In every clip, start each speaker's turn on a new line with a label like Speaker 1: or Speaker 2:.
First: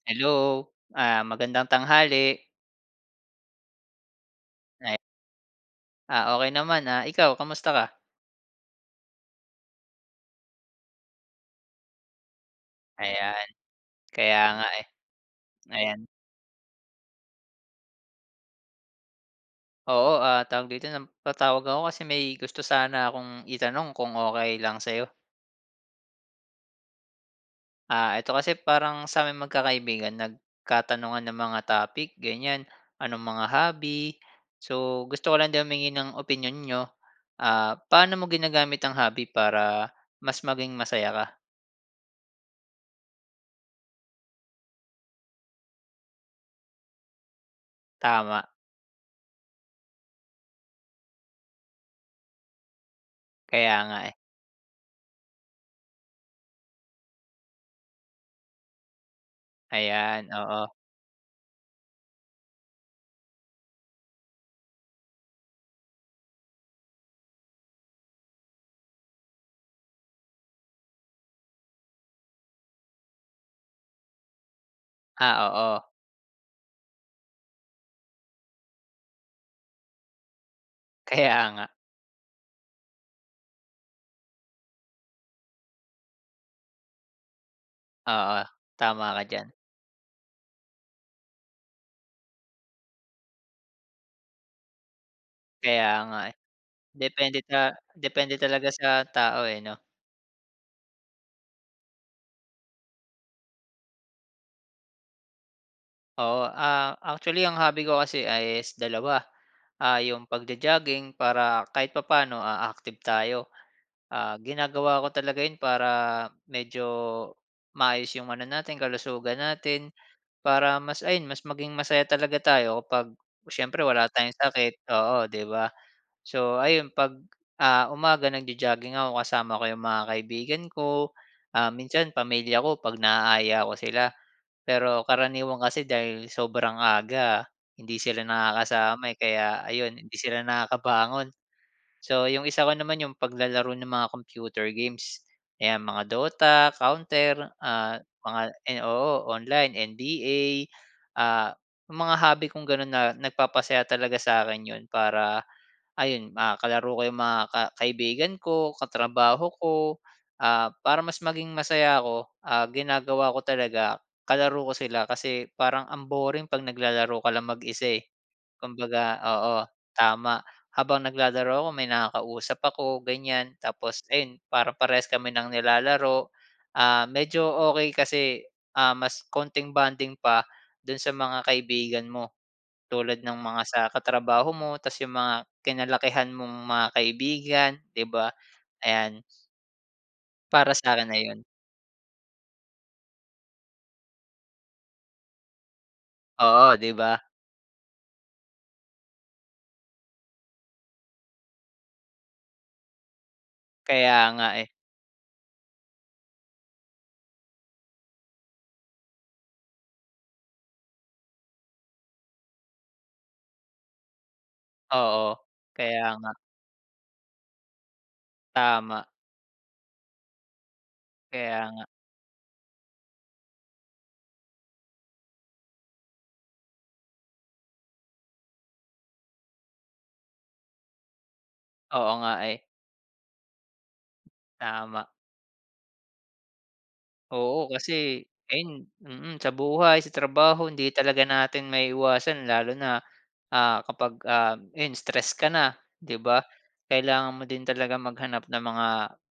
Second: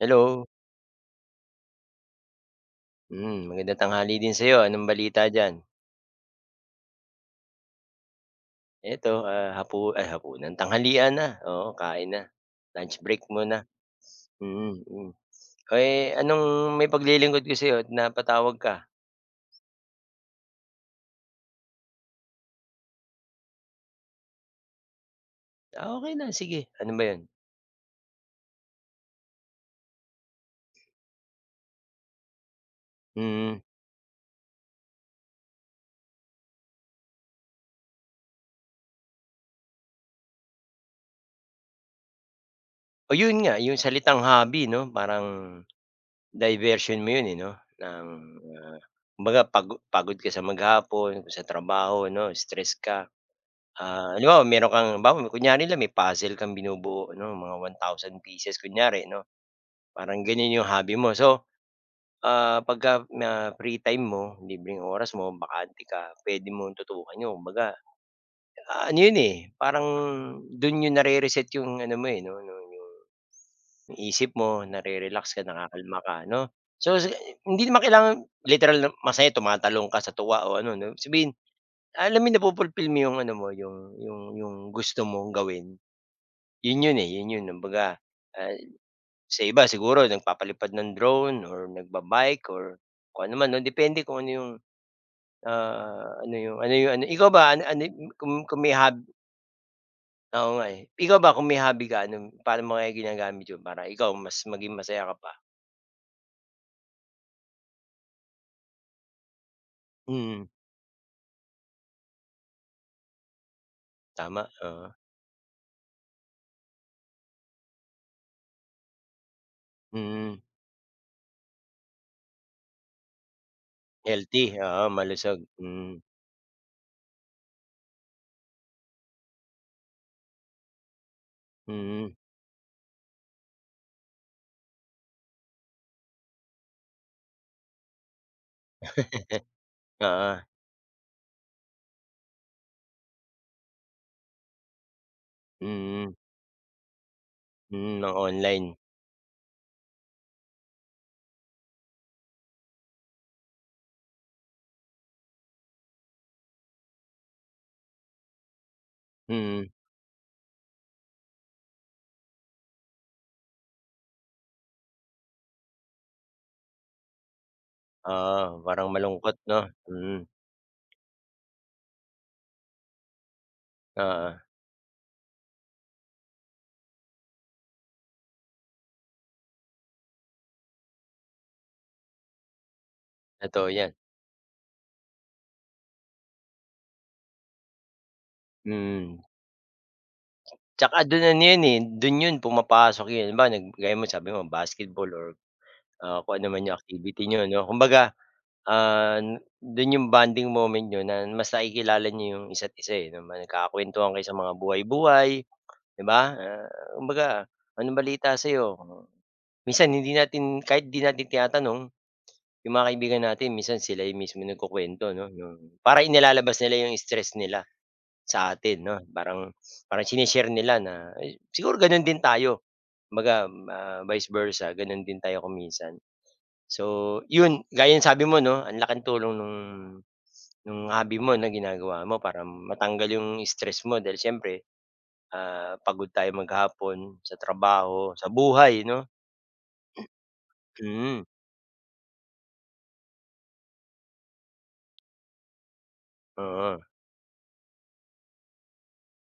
Speaker 1: Hello.
Speaker 2: Hello, ah, magandang tanghali.
Speaker 1: Hmm, magandang tanghali din sa 'yo anong
Speaker 2: [unintelligible]
Speaker 1: balita diyan?
Speaker 2: Ah, okey naman, ah, ikaw kumusta ka?
Speaker 1: Ito, ah, hapu ay, hapunan tanghalian na, oo kain na, lunch break
Speaker 2: Ayan,
Speaker 1: muna,
Speaker 2: kaya nga,
Speaker 1: mm,
Speaker 2: eh,
Speaker 1: hmm.
Speaker 2: ayan.
Speaker 1: Eh, anong mai paglilingkod ko sa 'yo at napatawag ka?
Speaker 2: Oo, ah, tawag dito na patawag ako kasi may gusto sana akong itanong kung okey lang sayo?
Speaker 1: Okey lang sige, ano ba 'yon?
Speaker 2: Ah, ito kasi parang saming magkakaibigan nagkatanungan ng mga topic ganyan, anong mga
Speaker 1: Hmm.
Speaker 2: hobby. So, gusto ko lang din humingi ng opinyon niyo, ah, paano mo ginagamit ang hobby para mas maging masaya ka?
Speaker 1: Oh, 'yon nga 'yong salitang hobby 'no, parang diversion mo 'yon, eh, 'no, ng,
Speaker 2: Tama.
Speaker 1: ah, kumbaga pago pagod ka sa maghapon o sa trabaho 'no, stress ka.
Speaker 2: Kaya nga, eh.
Speaker 1: Ah, halimbawa mayro'n kang halimbawa kunyari lang may puzzle kang binubuo 'no, mga 1,000 pieces kunyari 'no. Parang
Speaker 2: Ayan,
Speaker 1: gano'n 'yong
Speaker 2: oo.
Speaker 1: hobby mo. So, ah, pagka na free time mo, libreng oras mo, bakante ka puwede mong tutukan 'yon kumbaga, ano 'yon, eh, parang do'n niyo nare-reset 'yong ano mo, eh, 'no no no 'yong isip mo nare-relax ka
Speaker 2: Ah, oo.
Speaker 1: nakakalma ka 'no? So, sa hindi naman kailangan literal na masaya tumatalon ka sa tuwa o ano 'no, ibig sabihin
Speaker 2: Kaya nga.
Speaker 1: alam mo nafu-fulfill mo yung ano mo yung yung yung gusto mong gawin 'yon 'yon, eh. 'Yon 'yon kumbaga,
Speaker 2: Oo,
Speaker 1: ah,
Speaker 2: tama ka
Speaker 1: sa
Speaker 2: diyan
Speaker 1: iba siguro nagpapalipad ng drone or nagba-bike or kung anoman 'no, depende kung ano 'yong,
Speaker 2: Kaya
Speaker 1: ah,
Speaker 2: nga, eh,
Speaker 1: ano yung, ano yung, ano ikaw
Speaker 2: depende
Speaker 1: ba,
Speaker 2: ta
Speaker 1: an ano y yung kung
Speaker 2: depende
Speaker 1: kung
Speaker 2: talaga
Speaker 1: may hob
Speaker 2: sa tao, eh, 'no?
Speaker 1: Oo nga, eh. Ikaw ba, kung may hobby ka anong paano mo kaya ginagamit 'yon, para ikaw mas maging masaya ka pa?
Speaker 2: Oo, ah, actually, ang hobby ko kasi ay is dalawa. Ah, yung
Speaker 1: Mm.
Speaker 2: pagjo-jogging para kahit papaano, ah, active tayo. Ah,
Speaker 1: Tama, oo.
Speaker 2: ginagawa ko talaga yun para medyo maayos yung ano natin kalusugan natin
Speaker 1: Mm.
Speaker 2: para mas ayun mas maging masaya talaga tayo kapag siyempre wala tayong
Speaker 1: Healthy,
Speaker 2: sakit,
Speaker 1: oo
Speaker 2: oo,
Speaker 1: malusog,
Speaker 2: 'di ba?
Speaker 1: mm.
Speaker 2: So, ayun 'pag, ah, umaga, nagjo-jogging ako, kasama ko yung mga kaibigan ko, ah, minsan
Speaker 1: Mm.
Speaker 2: pamilya ko pag naaya ko sila, pero karaniwan kasi dahil sobrang aga hindi sila nakakasama, eh, kaya ayon hindi
Speaker 1: Oo.
Speaker 2: sila nakakabangon. So, yung isa ko naman yung paglalaro ng mga computer games, 'yan mga
Speaker 1: Mm.
Speaker 2: Dota, Counter, ah,
Speaker 1: Mm, na
Speaker 2: mga
Speaker 1: online.
Speaker 2: oo, online, NBA, ah, mga hobby kong ganon na nagpapasaya talaga sa'kin yun para, ayun, ah, kalaro ko yung mga ka kaibigan ko, katrabaho
Speaker 1: Mm.
Speaker 2: ko. Ah, para mas maging masaya ako, ah, ginagawa ko talaga kalaro ko sila kasi parang ang boring pag naglalaro ka lang mag-isa, eh.
Speaker 1: Oo, parang
Speaker 2: Kumbaga,
Speaker 1: malungkot
Speaker 2: oo,
Speaker 1: 'no, mm.
Speaker 2: tama. Habang naglalaro ako, may nakakausap ako ganyan tapos ayun
Speaker 1: Oo.
Speaker 2: parang parehas kami ng nilalaro, ah, medyo okey kasi, ah, mas konting bonding pa dun sa mga kaibigan mo, tulad ng mga
Speaker 1: Totoo
Speaker 2: sa
Speaker 1: 'yan.
Speaker 2: katrabaho mo tapos yung mga kinalakihan mong mga kaibigan 'di ba, ayan.
Speaker 1: Mm.
Speaker 2: Para
Speaker 1: Tsaka
Speaker 2: sa'kin,
Speaker 1: dun ano
Speaker 2: ayun.
Speaker 1: 'yan eh, do'n 'yon pumapasok 'yong iba gaya mo, sabi mo, basketball or ah, kung ano naman
Speaker 2: Oo,
Speaker 1: 'yong
Speaker 2: 'di ba?
Speaker 1: activity niyo, 'no. Kumbaga, ah, do'n 'yong bonding moment niyo na mas nakikilala niyo 'yong isa't isa eh, nama nagkakuwentuhan kayo
Speaker 2: Kaya
Speaker 1: sa
Speaker 2: nga,
Speaker 1: mga
Speaker 2: eh.
Speaker 1: buhay-buhay, di ba? Ah, kumbaga, "Anong balita sa'yo?" Oh, minsan hindi natin kahit 'di natin tinatanong, 'yong mga kaibigan natin, minsan sila yung mismo nagkukuwento, ano.
Speaker 2: Oo,
Speaker 1: Yung, para
Speaker 2: kaya nga.
Speaker 1: inilalabas nila 'yong stress nila, sa atin, 'no.
Speaker 2: Tama.
Speaker 1: Parang parang shine-share nila na s
Speaker 2: Kaya
Speaker 1: siguro
Speaker 2: nga.
Speaker 1: gano'n din tayo. Kumbaga ma vice versa, gano'n din tayo kung minsan. So 'yon, gaya ng sabi mo, 'no, ang laking tulong nung nung hobby mo na ginagawa
Speaker 2: Oo
Speaker 1: mo
Speaker 2: nga,
Speaker 1: para
Speaker 2: eh.
Speaker 1: matanggal 'yong stress mo, dahil siyempre,
Speaker 2: Tama.
Speaker 1: ah, pagod tayo maghapon sa
Speaker 2: Oo.
Speaker 1: trabaho,
Speaker 2: Kasi
Speaker 1: sa
Speaker 2: ayun,
Speaker 1: buhay, 'no.
Speaker 2: mm, sa buhay, sa trabaho, hindi talaga
Speaker 1: Mm.
Speaker 2: natin maiiwasan, lalo na, ah, kapag ah, ayan stress ka na, 'di ba?
Speaker 1: Oo.
Speaker 2: Kailangan mo din talaga maghanap ng mga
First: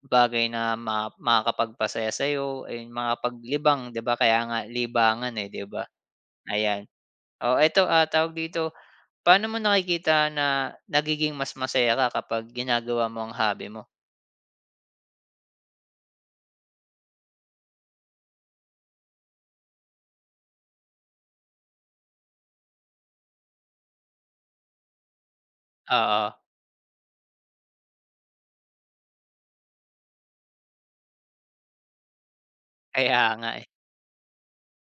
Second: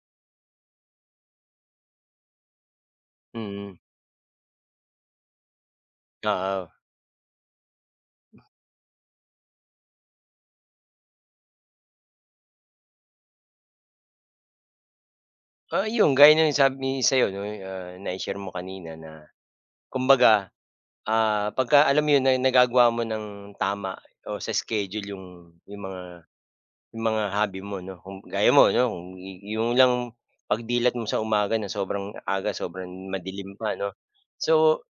Speaker 2: bagay na ma makakapagpasaya sa'yo, ayun,
Speaker 1: Mm.
Speaker 2: makapaglibang, 'di ba, kaya nga libangan eh, di ba?
Speaker 1: Oo.
Speaker 2: Ayan, o, eto ah, tawag dito, pa'no mo nakikita na nagiging mas masaya ka kapag ginagawa mo ang hobby mo?
Speaker 1: Oo, 'yong gaya ng sabi sa'yo 'di ba na i-share mo kanina na kumbaga, ah, pagka alam mo 'yon nagagawa mo ng tama o sa schedule 'yong, 'yong mga
Speaker 2: Oo.
Speaker 1: 'yong mga hobby mo 'no, kung gaya mo 'no, kung 'yong lang pag-dilat mo sa umaga, na sobrang aga sobrang
Speaker 2: Kaya nga,
Speaker 1: madilim
Speaker 2: eh.
Speaker 1: pa 'no. So,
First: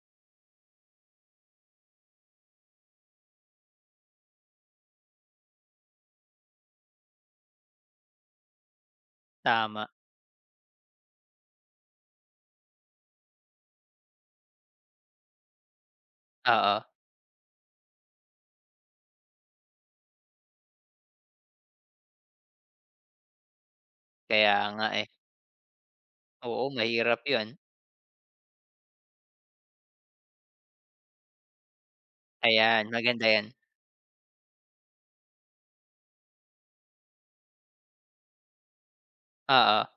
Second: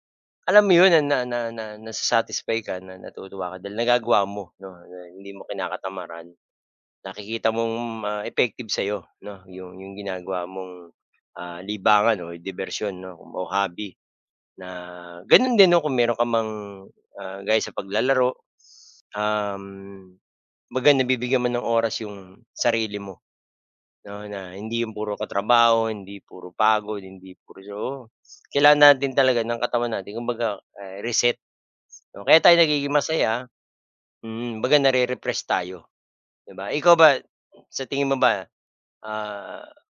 Speaker 1: alam mo 'yon, ah, na na na na nasa-satisfy ka na natutuwa ka dahil nagagawa mo 'no, hindi mo kinakatamaran. Nakikita mong ma effective sa'yo 'no, yung,
Speaker 2: Tama.
Speaker 1: yung ginagawa mong, ah, libangan o dibersyon o kumbaga hobby na gano'n din 'no, kung mayro'n ka mang,
Speaker 2: Oo.
Speaker 1: ah, gaya sa paglalaro, s um, kumbaga na bibigyan mo ng oras yung sarili mo 'no. Na
Speaker 2: Kaya
Speaker 1: hindi
Speaker 2: nga,
Speaker 1: yung
Speaker 2: eh.
Speaker 1: puro katrabaho, hindi puro
Speaker 2: Oo,
Speaker 1: pagod,
Speaker 2: mahirap
Speaker 1: hindi
Speaker 2: 'yon.
Speaker 1: puros oo. Kailangan natin talaga ng katawan natin kumbaga ay reset, oh, kaya tayo
Speaker 2: Ayan,
Speaker 1: nagiging
Speaker 2: maganda
Speaker 1: masaya
Speaker 2: yan.
Speaker 1: mm, 'baga nare-refresh tayo 'di ba? Eh, ikaw ba sa tingin mo ba, ah,
Speaker 2: Oo.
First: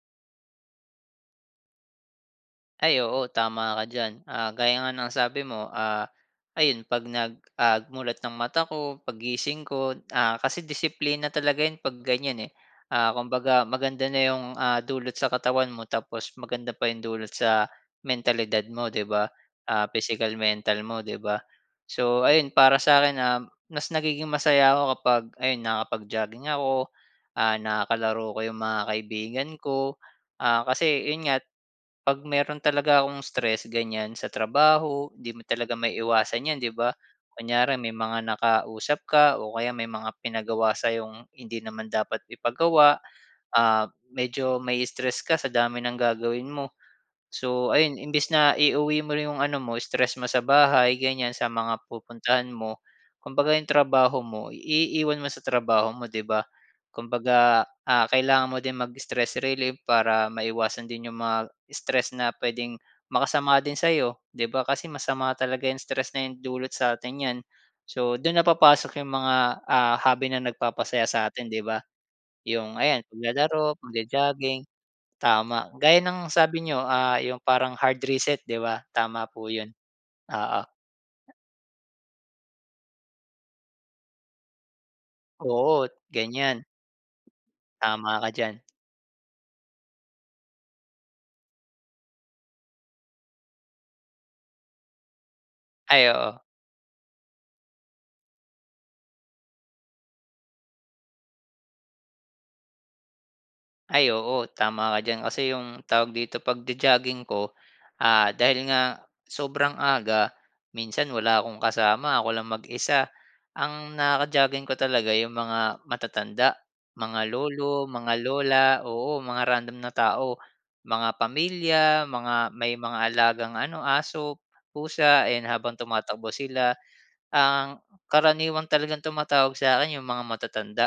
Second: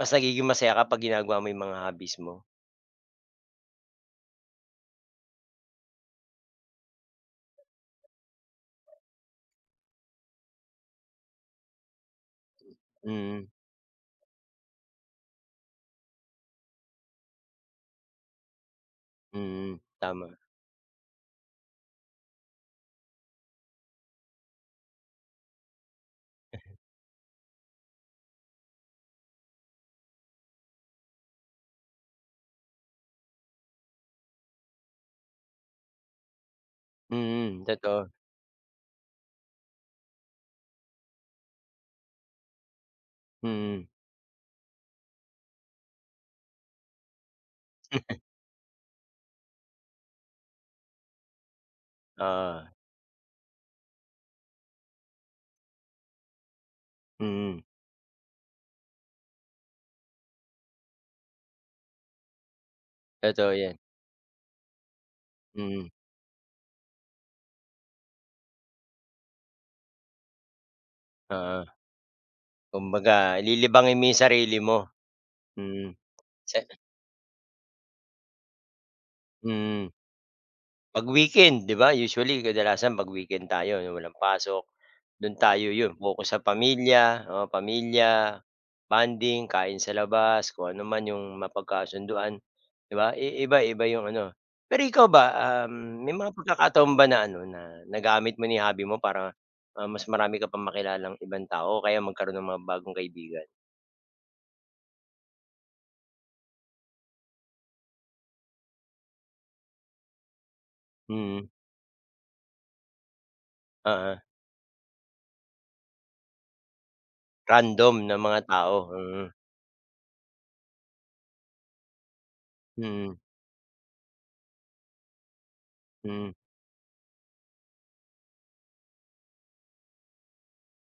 Speaker 1: mas nagiging masaya ka pag ginagawa mo 'yong mga hobbies mo?
Speaker 2: Ay oo, tama ka diyan. Ah, gaya nga ng sabi mo, ah, ayun 'pag nag, ah, mulat ng mata ko, paggising ko, ah, kasi disiplina talaga 'yon pag ganyan, eh. Ah,
Speaker 1: Mm.
Speaker 2: kumbaga maganda na 'yong, ah, dulot sa katawan mo tapos maganda pa yung dulot sa mentalidad mo 'di ba?
Speaker 1: Mm,
Speaker 2: Ah, physical,
Speaker 1: tama.
Speaker 2: mental mo 'di ba? So, ayun para sa'kin, um, mas nagiging masaya ako kapag ayun nakapag-jogging
Speaker 1: Eh.
Speaker 2: ako, ah nakalaro ko 'yong mga kaibigan ko, ah kasi 'yon nga, 'pag mayro'n talaga akong stress ganyan sa trabaho 'di mo talaga maiiwasan 'yan 'di ba,
Speaker 1: Mm,
Speaker 2: kunyari may
Speaker 1: totoo.
Speaker 2: mga nakausap ka o kaya may mga pinagawa sa'yong hindi naman dapat ipagawa,
Speaker 1: Mm.
Speaker 2: ah, medyo mai-stress ka sa dami ng gagawin mo. So, ayun imbis na iuwi mo yung ano mo stress mo sa bahay ganyan sa mga pupuntahan
Speaker 1: Oo.
Speaker 2: mo, kumbaga 'yong trabaho mo iiwan mo sa trabaho mo, 'di ba.
Speaker 1: Mm.
Speaker 2: Kumbaga, ah, kailangan mo din mag-stress relief para maiwasan din 'yong mga stress na puwedeng
Speaker 1: Totoo
Speaker 2: makasama din
Speaker 1: 'yan.
Speaker 2: sa'yo 'di ba? Kasi masama talaga 'yong
Speaker 1: Mm.
Speaker 2: stress na 'yon dulot sa'tin niyan. So, do'n na papasok 'yong mga, ah, hobby na nagpapasaya sa atin 'di
Speaker 1: Oo.
Speaker 2: ba? 'Yong ayan
Speaker 1: Kumbaga
Speaker 2: paglalaro,
Speaker 1: lilibangin mo yung sarili
Speaker 2: pagjo-jogging.
Speaker 1: mo.
Speaker 2: Tama.
Speaker 1: Mm,
Speaker 2: Gaya ng sabi
Speaker 1: sana.
Speaker 2: niyo, ah, 'yong parang hard reset 'di ba, tama po 'yon.
Speaker 1: Mm.
Speaker 2: Oo.
Speaker 1: 'Pag-weekend 'di ba, usually kadalasan 'pag-weekend tayo 'yong walang pasok, do'n tayo,
Speaker 2: Oo,
Speaker 1: 'yon pokus sa
Speaker 2: ganyan.
Speaker 1: pamily, oo
Speaker 2: Tama ka
Speaker 1: pamilya,
Speaker 2: diyan.
Speaker 1: bonding kain sa labas kung ano man 'yong mapagkasunduan 'di ba? I iba-iba 'yong ano pero ikaw ba, um,
Speaker 2: Ay,
Speaker 1: may mga
Speaker 2: oo.
Speaker 1: pagkakataon ba na ano na nagamit mo na 'yong hobby mo para, ah, mas marami ka pang makilalang ibang tao o kaya magkaroon ng mga bagong kaibigan?
Speaker 2: Ay, oo tama ka diyan kasi yung tawag dito pag-jo-jogging ko, ah, dahil nga sobrang aga minsan wala
Speaker 1: Mhm.
Speaker 2: akong kasama ako lang mag-isa. Ang
Speaker 1: Oo.
Speaker 2: naka-jogging ko talaga yung mga matatanda mga lolo,
Speaker 1: Random
Speaker 2: mga
Speaker 1: na mga
Speaker 2: lola,
Speaker 1: tao,
Speaker 2: oo
Speaker 1: mhm.
Speaker 2: mga random na tao, mga pamilya mga may mga
Speaker 1: Mhm.
Speaker 2: alagang ano, aso, pusa yan habang
Speaker 1: Mhm.
Speaker 2: tumatakbo sila. Ang karaniwang talagang tumatawag sa akin yung mga matatanda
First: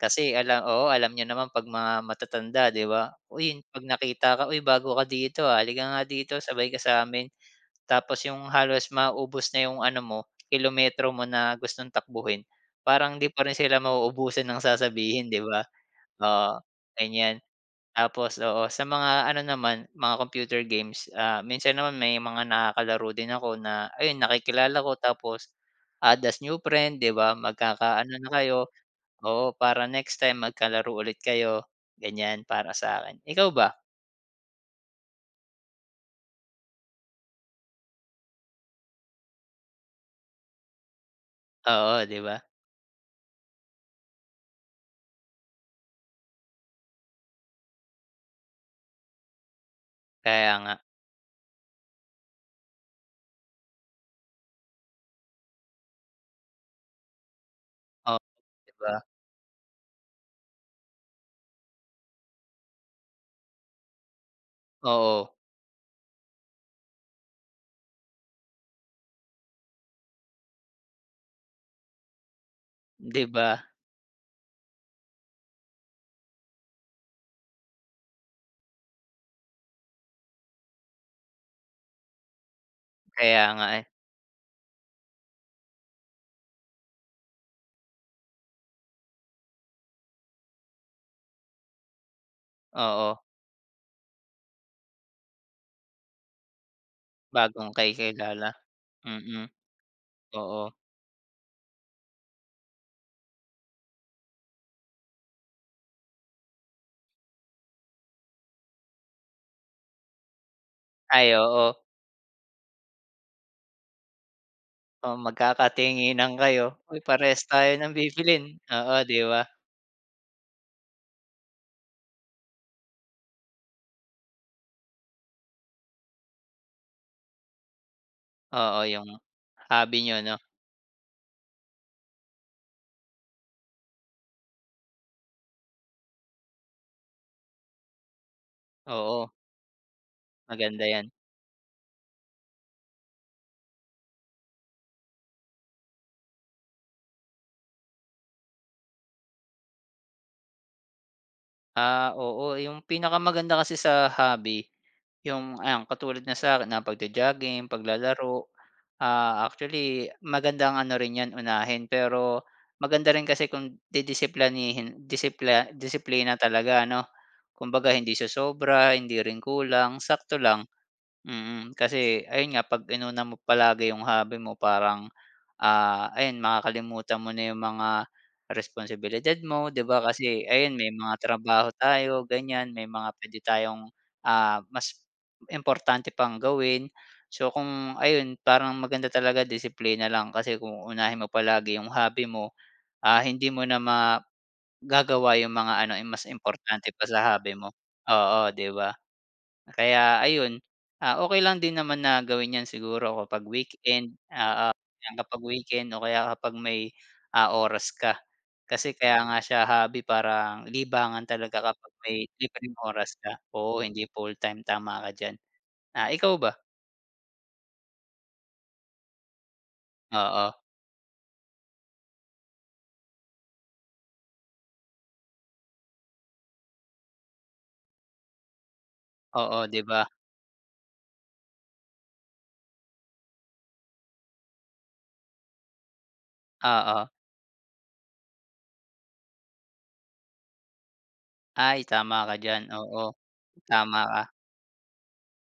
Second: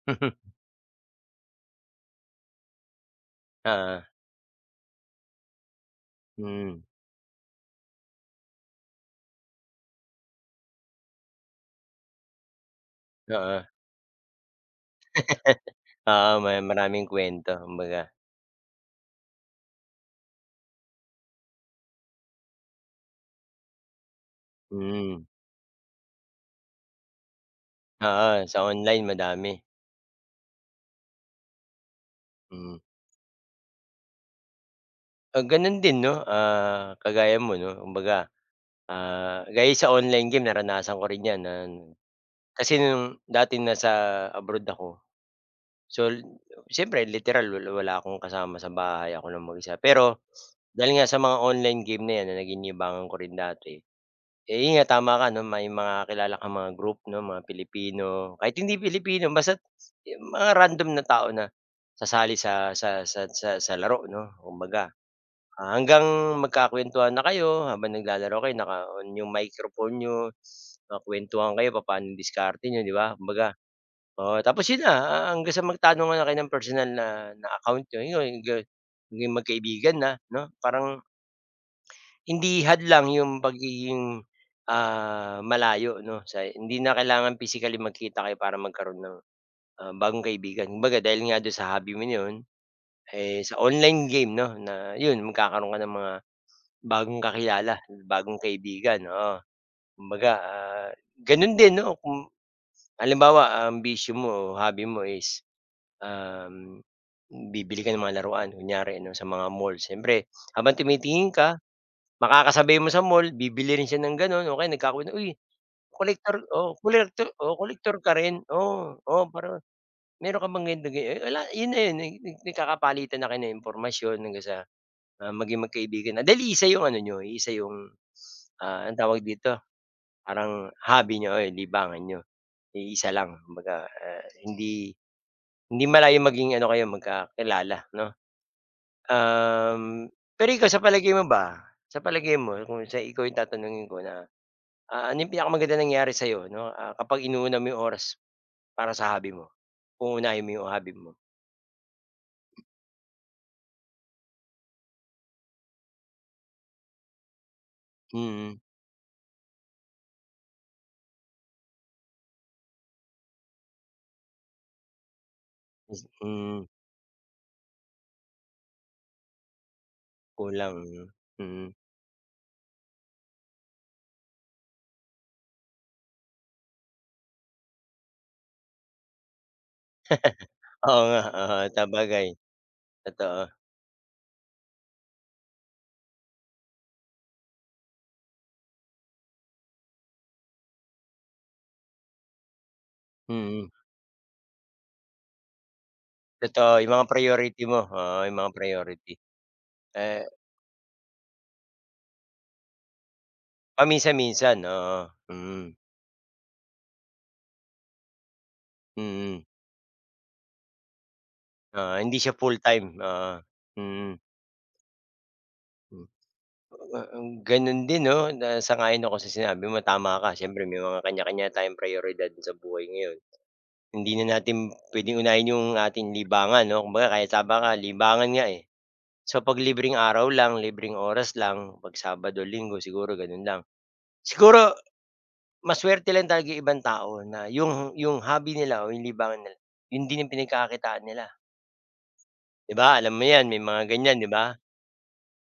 Speaker 2: kasi ala oo alam niyo naman pag mga matatanda di ba? Uy, pag
Speaker 1: Oo.
Speaker 2: nakita ka, "uy bago ka dito, ah, halika nga dito sabay ka
Speaker 1: Mhm.
Speaker 2: samin." Tapos yung halos maubos na yung ano mo kilometro mo na gustong takbuhin parang hindi pa rin
Speaker 1: Oo.
Speaker 2: sila mauubusan ng sasabihin di ba,
Speaker 1: Oo, may
Speaker 2: oo
Speaker 1: maraming
Speaker 2: ganyan.
Speaker 1: kuwento kumbaga.
Speaker 2: Tapos, oo sa mga ano naman mga computer games, ah, minsan naman may mga nakakalaro din ako na ayun nakikilala ko
Speaker 1: Hmm.
Speaker 2: tapos, add as new friend di ba, magkakaano na
Speaker 1: Oo, sa
Speaker 2: kayo,
Speaker 1: online
Speaker 2: oo
Speaker 1: madami.
Speaker 2: para next time magkalaro ulit kayo ganyan para
Speaker 1: Hmm.
Speaker 2: sakin, ikaw ba?
Speaker 1: Ah, gano'n din, 'no, ah, kagaya mo, 'no. Kumbaga, ah, gaya sa online game, naranasan ko rin 'yan,
Speaker 2: Oo, 'di ba?
Speaker 1: kasi dati nasa abroad ako. So siyempre, literal wal wala akong kasama sa bahay, ako lang mag-isa, pero
Speaker 2: Kaya nga.
Speaker 1: dahil nga sa mga online game na 'yan na naging libangan ko rin dati, eh 'yun nga, tama ka, may mga kilala kang mga group, 'no, mga
Speaker 2: Oo,
Speaker 1: Pilipino, kahit
Speaker 2: 'di
Speaker 1: hindi
Speaker 2: ba.
Speaker 1: Pilipino, basta't yung mga random na tao na sasali sa sa sa sa sa laro, 'no. Kumbaga,
Speaker 2: Oo.
Speaker 1: hanggang magkakuwentuhan na kayo, habang naglalaro kayo, naka-on yung microphone n'yo, nakakuwentuhan kayo papa'no diskarte n'yo, 'di ba?
Speaker 2: 'Di
Speaker 1: Kumbaga,
Speaker 2: ba.
Speaker 1: oo, tapos yun na, ah, hanggang sa magtanong nga kayo ng personal na na account n'yo, yung ga naging magkaibigan na 'no parang hindi hadlang 'yung
Speaker 2: Kaya nga eh.
Speaker 1: pagiging, ah, malayo, 'no? Hindi na kailangan physically magkita kayo para magkaro'n ng, ah, bagong kaibigan. Kumbaga, dahil nga do'n sa hobby mo na 'yon,
Speaker 2: Oo.
Speaker 1: eh sa online game 'no na 'yon magkakaro'n ka ng mga bagong
Speaker 2: Bagong
Speaker 1: kakilala,
Speaker 2: kay
Speaker 1: bagong
Speaker 2: kilala.
Speaker 1: kaibigan, oo.
Speaker 2: Mm.
Speaker 1: Kumbaga
Speaker 2: Oo.
Speaker 1: ah, gano'n din 'no kung, halimbawa ang bisyo mo, hobby mo, is, um, bibili ka ng mga laruan, kunyari, 'no, sa mga mall, siyempre habang
Speaker 2: Ay,
Speaker 1: tumitingin ka
Speaker 2: oo.
Speaker 1: makakasabay mo sa mall, bibili rin siya ng gano'n o kaya nagkakwen
Speaker 2: Oh,
Speaker 1: "Uy,
Speaker 2: magkakatinginan
Speaker 1: collector,
Speaker 2: kayo,
Speaker 1: o
Speaker 2: "Uy,
Speaker 1: collector
Speaker 2: parehas
Speaker 1: o
Speaker 2: tayo ng
Speaker 1: collector ka
Speaker 2: bibilhin."
Speaker 1: rin? Oo,
Speaker 2: Oo, 'di
Speaker 1: oo,
Speaker 2: ba?
Speaker 1: parang meron ka bang, [unintelligible] wala," 'yon na 'yon, na nag nag nagkakapalitan na kayo ng impormasyon hanggang sa, ah, maging magkaibigan dahil iisa 'yung ano n'yo, iisa 'yung,
Speaker 2: Oo,
Speaker 1: ah, anong
Speaker 2: 'yung
Speaker 1: tawag dito,
Speaker 2: hobby niyo, 'no?
Speaker 1: parang hobby n'yo, o libangan n'yo, iisa lang kumbaga. Hindi malayong maging ano kayo, magkakilala, 'no.
Speaker 2: Oo.
Speaker 1: Uhm. Pero ikaw, sa
Speaker 2: Maganda 'yan.
Speaker 1: palagay mo ba, sa palagay mo, kung sa ikaw 'yung tatanungin ko na, ah, ano 'yung pinakamagandang nangyari sa'yo, 'no, kapag inuuna mo 'yung oras para sa hobby mo, uunahin mo 'yung hobby mo?
Speaker 2: Ah, oo. Yung pinakamaganda kasi sa hobby, yung ayan, katulad ng sa'kin, ah, pag-jo-jogging, paglalaro.
Speaker 1: Mm.
Speaker 2: Ah, actually magandang ano rin yan unahin, pero maganda rin kasi kung didisiplanihin disipla
Speaker 1: Dis
Speaker 2: disiplina
Speaker 1: mm.
Speaker 2: talaga, ano? Kumbaga hindi siya sobra, hindi rin kulang, sakto lang.
Speaker 1: Kulang, mm.
Speaker 2: Mm,
Speaker 1: Mm.
Speaker 2: kasi ayun nga, pag inuna mo palagi yung hobby mo, parang ah, ayun makakalimutan mo na yung mga, responsibilidad mo, di ba, kasi ayun, may
Speaker 1: Oo nga,
Speaker 2: mga
Speaker 1: oo,
Speaker 2: trabaho tayo
Speaker 1: sabagay.
Speaker 2: ganyan. May mga puwede
Speaker 1: Totoo.
Speaker 2: tayong ah, mas importante pang gawin. So kung ayun, parang maganda talaga disiplina lang, kasi kung unahin mo palagi yung hobby mo ah, hindi mo
Speaker 1: Mm.
Speaker 2: na magagawa yung mga ano, eh, mas
Speaker 1: Totoo. Yung
Speaker 2: importante pa
Speaker 1: mga
Speaker 2: sa hobby
Speaker 1: priority
Speaker 2: mo.
Speaker 1: mo, oo, yung mga
Speaker 2: Oo, di ba?
Speaker 1: priority.
Speaker 2: Kaya
Speaker 1: Eh.
Speaker 2: ayun, ah, okey lang din naman na gawin yan siguro kapag weekend,
Speaker 1: Paminsan-minsan.
Speaker 2: oo,
Speaker 1: Oo,
Speaker 2: kapag
Speaker 1: mm.
Speaker 2: weekend o kaya kapag may ah, oras ka. Kasi kaya nga
Speaker 1: Mm.
Speaker 2: siya hobby parang libangan talaga kapag
Speaker 1: Oo, hindi
Speaker 2: may
Speaker 1: siya full
Speaker 2: libreng
Speaker 1: time.
Speaker 2: oras ka.
Speaker 1: Oo,
Speaker 2: Oo, hindi
Speaker 1: mm.
Speaker 2: fulltime, tama ka diyan. Ah, ikaw ba?
Speaker 1: Ah, mm. Gano'n din 'no, na sang-ayon ako sa sinabi mo, tama ka.
Speaker 2: Oo.
Speaker 1: Siyempre may mga kanya-kanya tayong prayoridad sa buhay ngayon. Hindi na natin puwedeng unahin yung ating libangan, 'no, kumbaga kahit tama ka libangan nga, eh. So pag
Speaker 2: Oo, di
Speaker 1: libreng
Speaker 2: ba?
Speaker 1: araw lang, libreng oras lang, 'pag Sabado Linggo siguro ganun lang. Siguro mas swerte lang talaga yung ibang
Speaker 2: Oo.
Speaker 1: tao na 'yong yung hobby nila o 'yong libangan nila, 'yun din yung pinagkakakitaan nila.
Speaker 2: Ay tama ka diyan.
Speaker 1: 'Di ba, alam
Speaker 2: Oo,
Speaker 1: mo 'yan, may mga
Speaker 2: tama
Speaker 1: ganyan, 'di
Speaker 2: ka.
Speaker 1: ba?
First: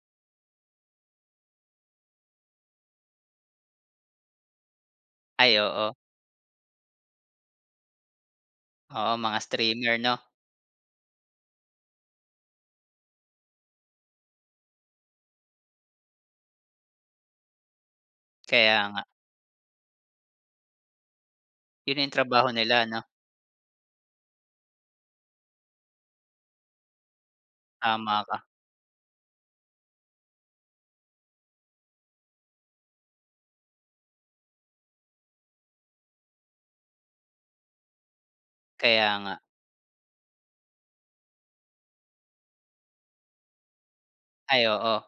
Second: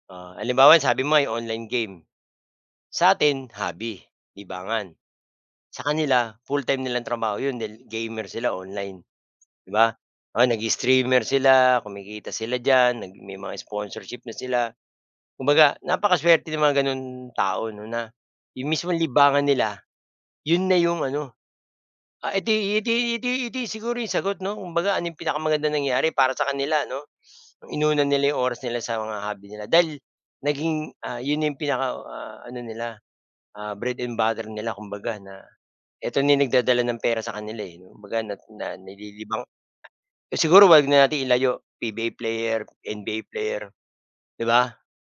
Speaker 1: Oh, halimbawa yung sabi mo 'yong online game. Sa'tin hobby, libangan,
Speaker 2: Ay,
Speaker 1: sa
Speaker 2: oo.
Speaker 1: kanila full-time nilang trabaho 'yon dahil gamer sila online,
Speaker 2: Oo, mga
Speaker 1: di ba?
Speaker 2: streamer, 'no?
Speaker 1: Oo, nag-i-streamer sila, kumikita sila diyan, nag may mga sponsorship na sila. Kumbaga napakasuwerte ng mga gano'n tao 'no, na yung
Speaker 2: Kaya
Speaker 1: mismong
Speaker 2: nga.
Speaker 1: libangan nila, yun na yung ano
Speaker 2: Yun na yung
Speaker 1: ah eh
Speaker 2: trabaho
Speaker 1: di eh
Speaker 2: nila, 'no?
Speaker 1: di eh di eh di siguro 'yong sagot 'no, kumbaga ano, 'yong pinakamagandang nangyari para sa kanila ano? Inuna
Speaker 2: Tama
Speaker 1: nila
Speaker 2: ka.
Speaker 1: 'yong oras nila sa mga hobby nila, dahil naging ah, yun na yung pinaka ah, ano nila ah, bread and butter nila kumbaga na, eto na yung nagdadala ng pera sa kanila e, 'no, kumbaga na na
Speaker 2: Kaya nga.
Speaker 1: nalilibang. Eh siguro 'wag na natin ilayo, PBA player NBA player, di
Speaker 2: Ay,
Speaker 1: ba?
Speaker 2: oo.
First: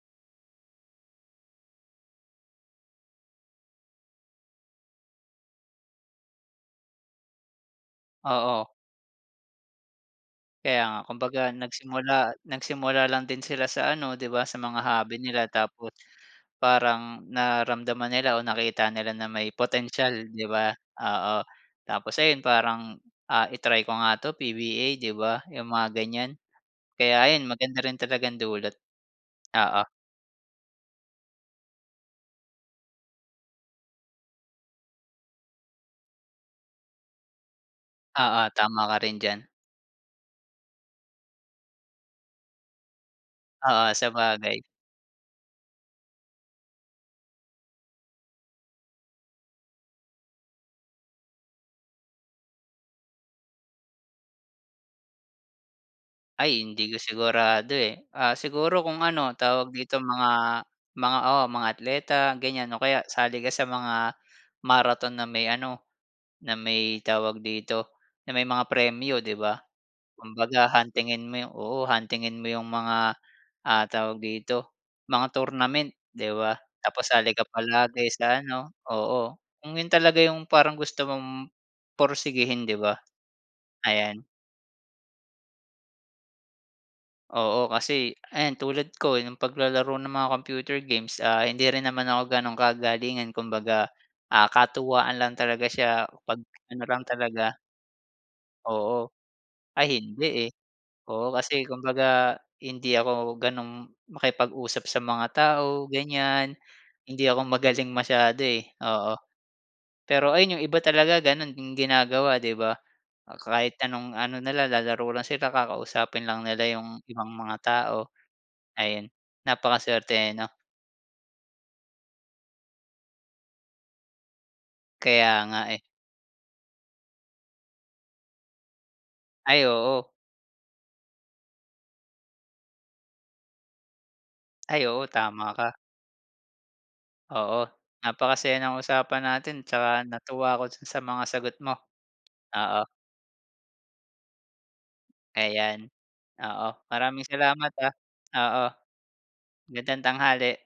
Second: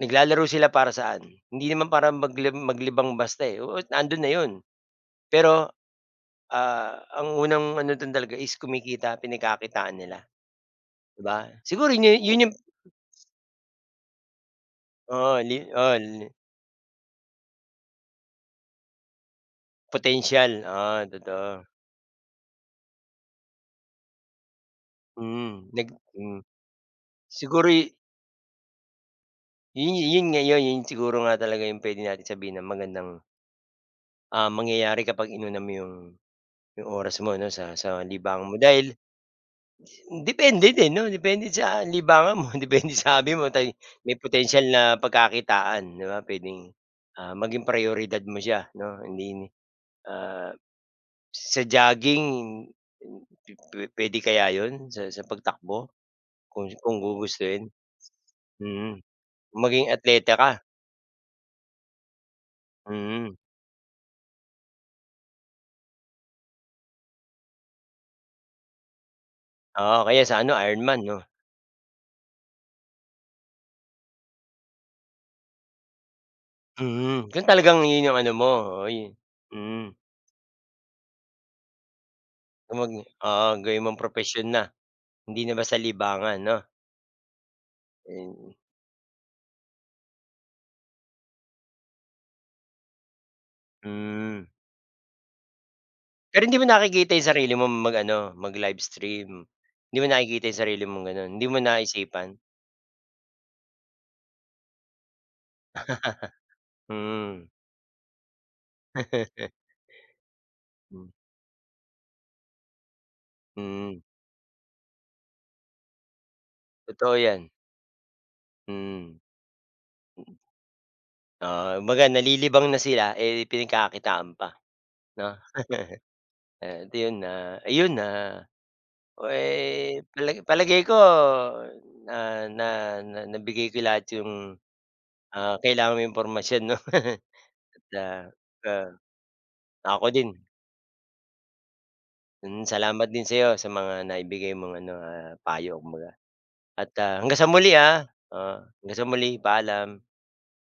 Speaker 1: Naglalaro sila, para saan? Hindi naman para magli maglibang basta, eh, oo nandun na yun. Pero ah, ang unang ano dun talaga is
Speaker 2: Oo.
Speaker 1: kumikita, pinagkakitaan nila,
Speaker 2: Kaya nga,
Speaker 1: di
Speaker 2: kumbaga
Speaker 1: ba? Siguro,
Speaker 2: nagsimula
Speaker 1: yu yun yung
Speaker 2: nagsimula lang din sila sa ano, di ba? Sa mga hobby
Speaker 1: Oo,
Speaker 2: nila,
Speaker 1: li
Speaker 2: tapos
Speaker 1: oo, li.
Speaker 2: parang nararamdaman nila o nakita nila na may potensyal, di
Speaker 1: Potential,
Speaker 2: ba,
Speaker 1: oo,
Speaker 2: oo.
Speaker 1: totoo.
Speaker 2: Tapos ayun, parang ah, i-try ko nga to PBA di ba,
Speaker 1: Mm.
Speaker 2: yung
Speaker 1: Nag
Speaker 2: mga ganyan.
Speaker 1: hmm.
Speaker 2: Kaya ayun, maganda
Speaker 1: Siguro'y
Speaker 2: rin talagang dulot. Oo.
Speaker 1: Yun -yun nga, yo'y yon siguro nga talaga yung puwede nating sabihin na magandang Um, mangyayari kapag inuna mo 'yung, 'yung oras mo 'no sa sa
Speaker 2: Oo
Speaker 1: libangan mo
Speaker 2: tama
Speaker 1: dahil,
Speaker 2: ka
Speaker 1: s
Speaker 2: rin diyan.
Speaker 1: depende din 'no, depende sa libangan mo depende sa hobby mo tay
Speaker 2: Oo,
Speaker 1: may
Speaker 2: sabagay.
Speaker 1: potensyal na pagkakitaan 'di ba? Puwedeng, ah, maging prayoridad mo siya 'no. Hindi, ah, sa jogging pu puwede kaya 'yon sa sa pagtakbo
Speaker 2: Ay,
Speaker 1: kung
Speaker 2: hindi ko
Speaker 1: kung gugustuhin?
Speaker 2: sigurado, eh. Ah, siguro
Speaker 1: Mhm,
Speaker 2: kung ano tawag
Speaker 1: maging
Speaker 2: dito
Speaker 1: atleta ka.
Speaker 2: mga, mga, oo mga atleta ganyan o kaya
Speaker 1: Mhm.
Speaker 2: sali ka sa mga marathon na may ano, na may tawag dito na may mga premyo, 'di ba.
Speaker 1: Oo, kaya sa ano
Speaker 2: Kumbaga
Speaker 1: Iron Man
Speaker 2: huntingin
Speaker 1: 'no?
Speaker 2: mo yung oo, huntingin mo yung mga, ah, tawag dito mga tournament, 'di ba. Tapos
Speaker 1: Mhm,
Speaker 2: sali ka
Speaker 1: kung talagang
Speaker 2: palagi
Speaker 1: 'yun 'yong ano
Speaker 2: sa
Speaker 1: mo,
Speaker 2: ano
Speaker 1: ho oy,
Speaker 2: oo. Kung 'yon
Speaker 1: mm.
Speaker 2: talaga yung parang gusto mong porsigihin, 'di
Speaker 1: Umag
Speaker 2: ba?
Speaker 1: 'no oo, gawin mong
Speaker 2: Ayan.
Speaker 1: propesyon na. Hindi na basta libangan 'no?
Speaker 2: Oo kasi, ayan tulad ko nung paglalaro ng mga computer games. Ah, hindi rin naman ako gano'n kagalingan kumbaga,
Speaker 1: Hmm.
Speaker 2: ah, katuwaan lang talaga siya pag
Speaker 1: Pero hindi mo
Speaker 2: ano lang
Speaker 1: nakikita yung sarili
Speaker 2: talaga
Speaker 1: mong mag-ano mag
Speaker 2: Oo.
Speaker 1: livestream? Hindi
Speaker 2: Ay
Speaker 1: mo
Speaker 2: hindi,
Speaker 1: nakikita
Speaker 2: eh.
Speaker 1: yung sarili mong gano'n?
Speaker 2: Oo,
Speaker 1: Hindi mo
Speaker 2: kasi
Speaker 1: naisipan?
Speaker 2: kumbaga hindi ako ganong makipag-usap sa mga tao ganyan. Hindi ako
Speaker 1: Hmm.
Speaker 2: magaling masyado, eh, oo. Pero ayun yung iba talaga gano'n yung ginagawa, 'di ba? Kahit
Speaker 1: Mhm.
Speaker 2: anong ano nila lalaro lang sila, kakausapin lang nila yung
Speaker 1: Totoo
Speaker 2: ibang
Speaker 1: yan.
Speaker 2: mga tao ayun.
Speaker 1: Hmm.
Speaker 2: Napakasuwerte, eh, no?
Speaker 1: Ah, kumbaga nalilibang na sila, eh, pinagkakakitaan pa, 'no?
Speaker 2: Kaya nga, eh.
Speaker 1: At ayun, ah, ayun, ah, puwe
Speaker 2: Ay, oo.
Speaker 1: pala palagay ko na na na nabigay ko lahat 'yong,
Speaker 2: Ay, oo tama
Speaker 1: ah,
Speaker 2: ka.
Speaker 1: kailangan mo impormasyon 'no.
Speaker 2: Oo,
Speaker 1: At ah
Speaker 2: napakasaya ng
Speaker 1: pa
Speaker 2: usapan natin 'tsaka
Speaker 1: ako din.
Speaker 2: natuwa ako sa mga sagot mo,
Speaker 1: Hmm,
Speaker 2: oo.
Speaker 1: salamat din sa 'yo sa mga naibigay mong ano, ah, payo
Speaker 2: Ayan,
Speaker 1: kumbaga.
Speaker 2: oo,
Speaker 1: At, ah,
Speaker 2: maraming
Speaker 1: hanggang sa muli,
Speaker 2: salamat, ah.
Speaker 1: ah.
Speaker 2: Oo.
Speaker 1: Oo, hanggang sa muli
Speaker 2: Gandang
Speaker 1: ,paalam.
Speaker 2: tanghali.